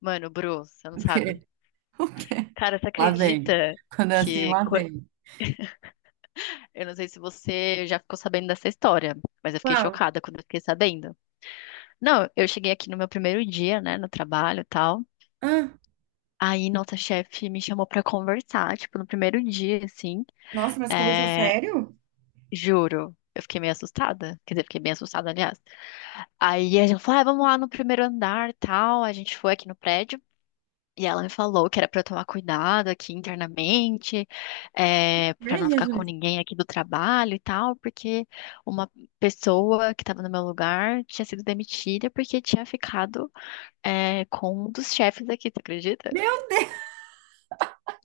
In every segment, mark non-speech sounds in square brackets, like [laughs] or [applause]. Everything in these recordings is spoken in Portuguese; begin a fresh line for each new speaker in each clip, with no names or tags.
Mano, Bru, você não
O quê?
sabe.
O quê?
Cara, você
Lá vem.
acredita
Quando é assim,
que.
lá vem.
Eu não sei se você já ficou sabendo dessa história, mas eu fiquei
Qual?
chocada quando eu fiquei sabendo. Não, eu cheguei aqui no meu primeiro dia, né, no trabalho e tal.
Ah,
Aí nossa chefe me chamou pra conversar, tipo, no primeiro dia, assim.
nossa, mas conversa
É...
sério?
Juro, eu fiquei meio assustada. Quer dizer, fiquei bem assustada, aliás. Aí a gente falou, ah, vamos lá no primeiro andar e tal. A gente foi aqui no prédio. E ela me falou que era para eu tomar cuidado aqui internamente, para não
Vem,
ficar com
Jesus.
ninguém aqui do trabalho e tal, porque uma pessoa que estava no meu lugar tinha sido demitida porque tinha ficado, com um dos chefes aqui, tu acredita?
Meu Deus,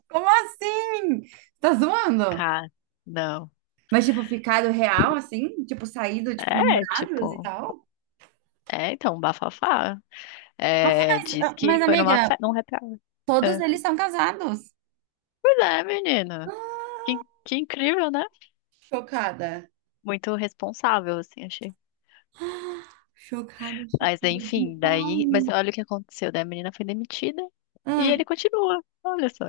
como assim? Tá zoando?
Cara, não.
Mas, tipo, ficado real, assim? Tipo, saído, tipo,
É,
namorados e
tipo,
tal?
é então, bafafá.
Nossa,
É,
mas,
diz
ah, mas
que foi numa
amiga,
festa, num happy hour.
todos
É.
eles são casados.
Pois é, menina. Que, que incrível, né?
Chocada.
Muito responsável, assim, achei.
Chocada,
Mas
chocada
enfim, daí. Mas
demais.
olha o que aconteceu, daí a menina foi demitida e
Ah,
ele continua. Olha só.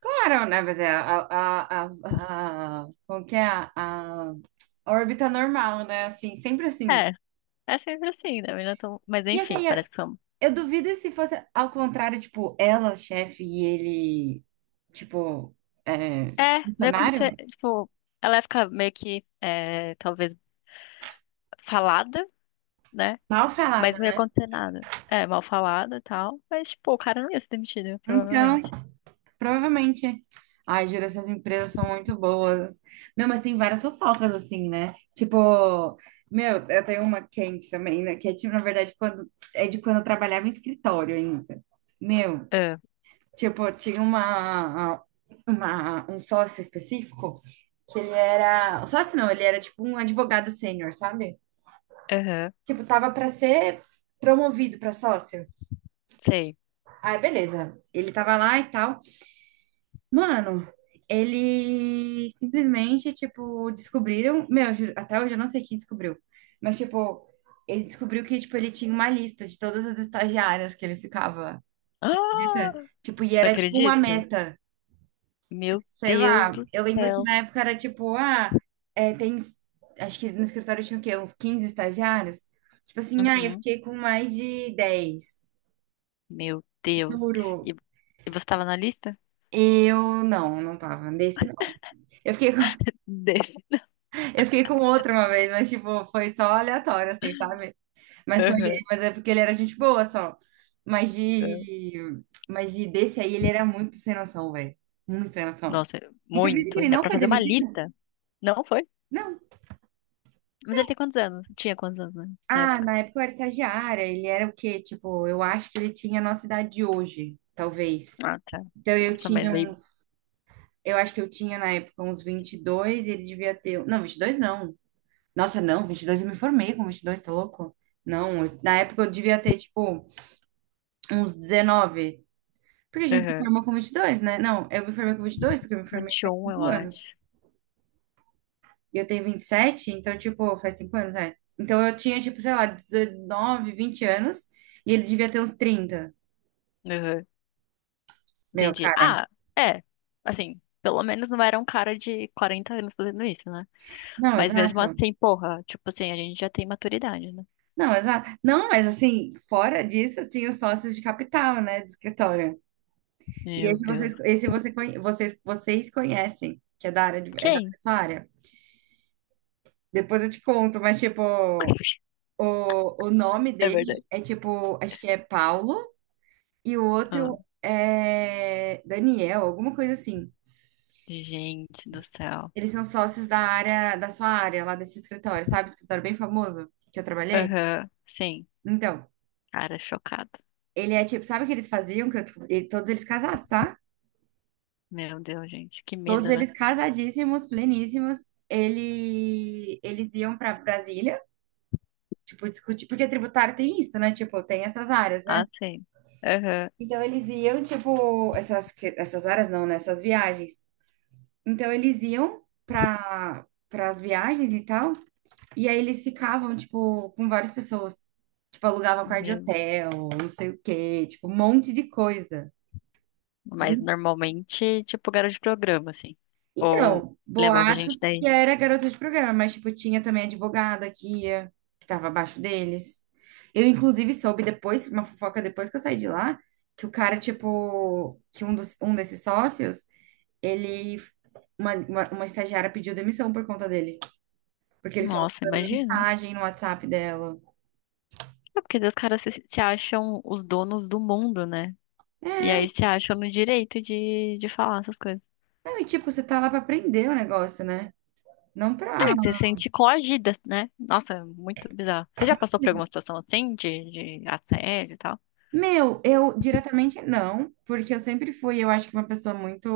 claro, né? Mas é a como que é? A órbita normal, né? Assim, sempre assim.
É, é sempre assim, né? A menina tão... Mas
E
enfim,
assim, eu,
parece que foi.
eu duvido se fosse ao contrário, tipo, ela, chefe, e ele, tipo, é,
É, não ia acontecer.
funcionário?
Tipo, ela ia ficar meio que, talvez, falada, né?
Mal
Mas
falada,
não ia
né?
acontecer nada. É, mal falada e tal. Mas, tipo, o cara não ia ser demitido,
Então,
provavelmente.
provavelmente. Ai, juro, essas empresas são muito boas. Meu, mas tem várias fofocas, assim, né? Tipo, meu, eu tenho uma quente também, né? Que é, tipo, na verdade, quando, é de quando eu trabalhava em escritório ainda. Meu,
Ah,
tipo, tinha um sócio específico que ele era um sócio, não, ele era tipo um advogado sênior, sabe?
aham,
Tipo, tava pra ser promovido pra sócio.
sei.
Aí, beleza. Ele tava lá e tal. Mano, ele simplesmente, tipo, descobriram. Meu, eu juro, até hoje eu não sei quem descobriu. Mas, tipo, ele descobriu que, tipo, ele tinha uma lista de todas as estagiárias que ele ficava. Você acredita?
Ah,
Tipo, e
não
era tipo uma
acredito.
meta. Tipo,
Meu
sei
Deus
lá,
do
eu lembro que
céu.
na época era tipo, ah, tem, acho que no escritório tinha o quê? Uns 15 estagiários? Tipo assim, ah, eu
Uhum,
fiquei com mais de 10,
meu Deus. E,
juro.
e você tava na lista?
Eu não, não tava, desse não. Eu fiquei com, [laughs]
Desse.
eu fiquei com outro uma vez, mas tipo, foi só aleatório, assim, sabe? Mas foi,
Aham,
mas é porque ele era gente boa só. Mas
aham.
de, mas de desse aí, ele era muito sem noção, velho. Muito sem noção.
Nossa,
E você acredita que
muito.
ele
Ainda
não
pra
foi
fazer uma
demitido?
lista. Não foi?
Não.
Mas ele tem quantos anos? Tinha quantos anos né, na
Ah,
época?
na época eu era estagiária, ele era o quê? Tipo, eu acho que ele tinha a nossa idade de hoje, talvez.
Ah, tá.
Então eu
Nossa, mas
tinha
meio.
uns, eu acho que eu tinha na época uns 22 e ele devia ter, um, não, 22 não. Nossa, não, 22, eu me formei com 22, tá louco? Não, na época eu devia ter tipo uns 19 porque a gente se
Aham.
formou com 22, né? Não, eu me formei com 22 porque eu me formei faz
21, eu
5 anos.
acho.
E eu tenho 27, então tipo, faz 5 anos, é. Então eu tinha tipo, sei lá, 19 20 anos e ele devia ter uns 30.
Aham.
Meu,
Entendi.
cara.
Ah, é. Assim, pelo menos não era um cara de 40 anos fazendo isso, né?
Não,
Mas mesmo
exato.
assim, porra, tipo assim, a gente já tem maturidade, né?
Não, exato. Não, mas assim, fora disso, assim, os sócios de capital, né, de escritório. E
Meu
esse vocês,
Deus.
esse você, vocês conhecem, que é da área de, é da
Quem?
sua área. Depois eu te conto, mas tipo,
[laughs]
o nome
É verdade.
dele é tipo, acho que é Paulo e o
Ah,
outro é Daniel, alguma coisa assim.
gente do céu.
Eles são sócios da área, da sua área, lá desse escritório, sabe? Escritório bem famoso que eu trabalhei.
Aham. Sim.
Então,
Cara, chocado.
ele é tipo, sabe o que eles faziam? E todos eles casados, tá?
Meu Deus, gente. Que
Todos
medo, né?
eles casadíssimos, pleníssimos. Eles iam para Brasília, tipo, discutir, porque tributário tem isso, né? Tipo, tem essas áreas, né?
Ah, sim. Aham.
Então eles iam, tipo, essas, essas áreas não, né? Essas viagens. Então eles iam para as viagens e tal, e aí eles ficavam, tipo, com várias pessoas. Tipo, alugavam quarto de
Meu.
hotel, não sei o quê, tipo, um monte de coisa.
Mas normalmente, tipo, garoto de programa, assim. Ou
Então,
levava a gente
boatos que
daí.
era garota de programa, mas, tipo, tinha também advogada que ia, que tava abaixo deles. Eu, inclusive, soube depois, uma fofoca depois que eu saí de lá, que o cara, tipo, que um desses sócios, ele, uma estagiária pediu demissão por conta dele, porque ele ficava
Nossa,
mandando
imagino.
mensagem no WhatsApp dela.
É porque os caras se acham os donos do mundo, né? E aí se acham no direito de falar essas coisas.
Não, e, tipo, você tá lá pra aprender o negócio, né? Não pra.
É, que você se sente coagida, né? Nossa, muito bizarro. Você já passou por alguma situação assim, de assédio e tal?
Meu, eu diretamente não, porque eu sempre fui, eu acho que uma pessoa muito.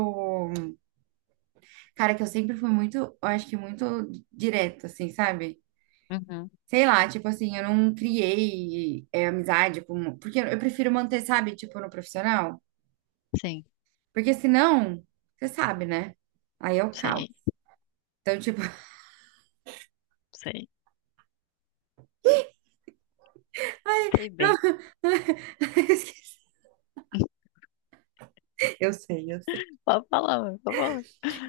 Cara, que eu sempre fui muito, eu acho que muito direta, assim, sabe?
Uhum.
Sei lá, tipo assim, eu não criei amizade, porque eu prefiro manter, sabe, tipo, no profissional.
Sim,
Porque senão, você sabe, né? Aí é o caos.
sei,
Então, tipo,
sei. Sei bem.
[laughs]
[laughs]
eu sei, eu sei.
Pode falar, mano, pode falar.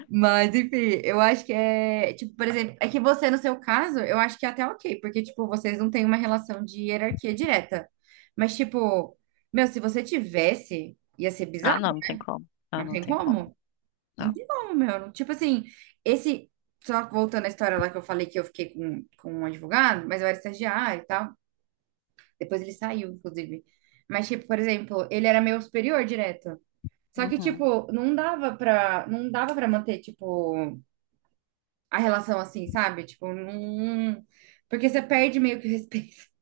Mas, enfim, eu acho que é, tipo, por exemplo, é que você, no seu caso, eu acho que é até ok, porque, tipo, vocês não têm uma relação de hierarquia direta. Mas, tipo, meu, se você tivesse, ia ser
Ah,
bizarro,
não, não tem como. Não,
não
não
tem
tem como.
como. Não
Não.
tem como, meu. Tipo assim, esse. Só voltando à história lá que eu falei que eu fiquei com um advogado, mas eu era estagiária e tal. Depois ele saiu, inclusive. Mas, tipo, por exemplo, ele era meu superior direto. Só que,
Uhum.
tipo, não dava pra manter, tipo, a relação assim, sabe? Tipo, não. Porque você perde meio que o respeito.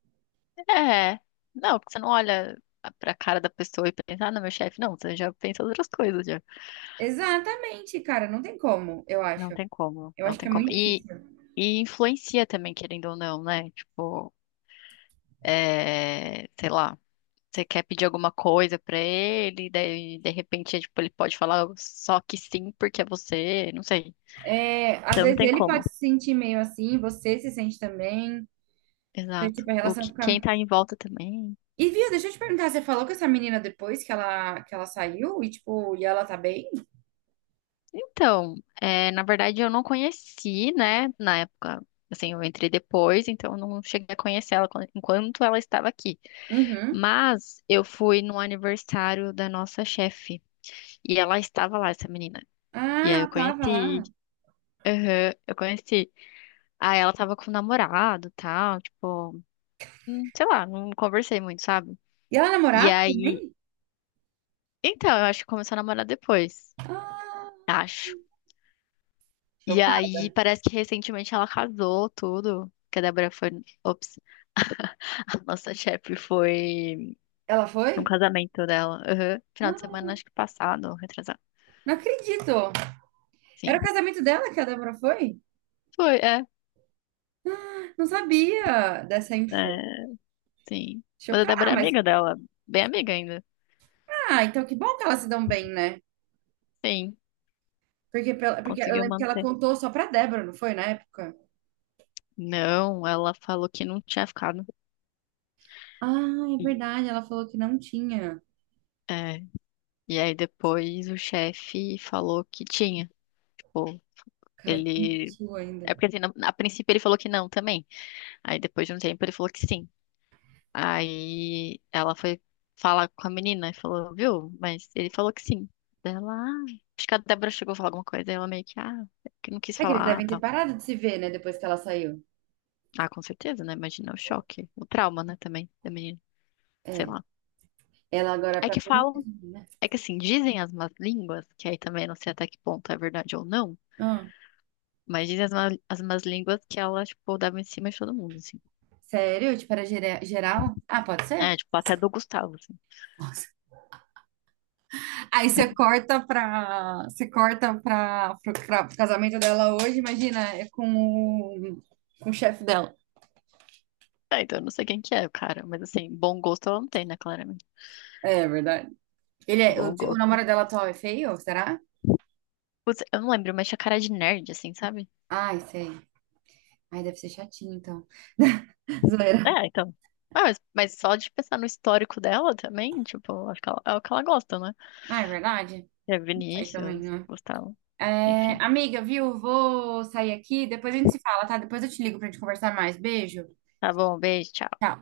É, não, porque você não olha pra cara da pessoa e pensa, ah, não, meu chefe, não, você já pensa outras coisas já.
[laughs] Exatamente, cara. Não tem como, eu
Não
acho.
tem como,
Eu
não
acho que
tem
é
como.
muito difícil.
E influencia também, querendo ou não, né? Tipo, sei lá, você quer pedir alguma coisa pra ele, daí de repente, é, tipo, ele pode falar só que sim porque é você, não sei.
É, às
Então não
vezes
tem
ele
como.
pode se sentir meio assim, você se sente também. Então, tipo,
Exato.
a
O
relação
que,
fica.
quem tá em volta também.
E viu, deixa eu te perguntar, você falou com essa menina depois que ela saiu e, tipo, e ela tá bem?
Então, é, na verdade eu não conheci, né, na época, assim, eu entrei depois, então eu não cheguei a conhecer ela enquanto ela estava aqui.
Uhum.
Mas eu fui no aniversário da nossa chefe e ela estava lá, essa menina. E
Ah,
aí eu
ela tava
conheci,
lá.
aham, eu conheci. Aí ela tava com o namorado, tal, tipo, sei lá, não conversei muito, sabe?
E ela
E
namorava
aí,
também?
então, eu acho que começou a namorar depois,
Ah,
acho. E
chocada.
aí, parece que recentemente ela casou, tudo. Que a Débora foi. Ops, [laughs] a nossa chefe foi
Ela
num
foi?
casamento dela. Aham. Final de
Ah,
semana, acho que passado, retrasado.
não acredito. Era o
Sim.
casamento dela que a Débora foi?
Foi, é.
Não sabia dessa
É,
info.
sim. Mas a
Chocada.
Débora
Ah,
é
mas,
amiga dela, bem amiga ainda.
então que bom que elas se dão bem, né?
Sim,
Porque, porque eu
conseguiu
lembro que ela
manter.
contou só pra Débora, não foi, na época?
Não, ela falou que não tinha ficado.
Ah, é
E-
verdade, ela falou que não tinha.
É. E aí depois o chefe falou que tinha. Tipo,
Cara, que
ele.
mentiu
É
ainda.
porque assim, a princípio ele falou que não também. Aí depois de um tempo ele falou que sim. Aí ela foi falar com a menina e falou, viu? Mas ele falou que sim. Daí ela, ah, acho que a Débora chegou a falar alguma coisa. Aí ela meio que, ah, que não quis
É que eles
falar, ah,
devem ter
tá.
parado de se ver, né? Depois que ela saiu.
Ah, com certeza, né? Imagina o choque, o trauma, né, também da menina, sei
É.
lá.
Ela agora é
É
pra
que
polícia,
falam,
né?
é que assim, dizem as más línguas, que aí também não sei até que ponto é verdade ou não,
Ah,
mas dizem as más línguas que ela, tipo, dava em cima de todo mundo, assim.
sério? Tipo, era geral? Ah, pode ser?
É, tipo, até do Gustavo, assim.
Nossa. Aí você corta pra. Você corta pro casamento dela hoje, imagina, é com o chefe dela.
É, então eu não sei quem que é o cara, mas assim, bom gosto ela não tem, né, claramente.
É, é verdade. Ele é, o,
Bom
o
gosto.
namorado dela atual é feio, será?
Putz, eu não lembro, mas tinha cara de nerd, assim, sabe?
Ai, sei. Ai, deve ser chatinho, então. [laughs]
É,
Zoeira.
então. Ah, mas só de pensar no histórico dela também, tipo, acho que ela, é o que ela gosta, né?
Ah, é verdade?
É
Aí também,
Vinícius,
né?
Gustavo,
É,
enfim.
amiga, viu? Vou sair aqui, depois a gente se fala, tá? Depois eu te ligo pra gente conversar mais. Beijo.
Tá bom, beijo, tchau.
Tchau.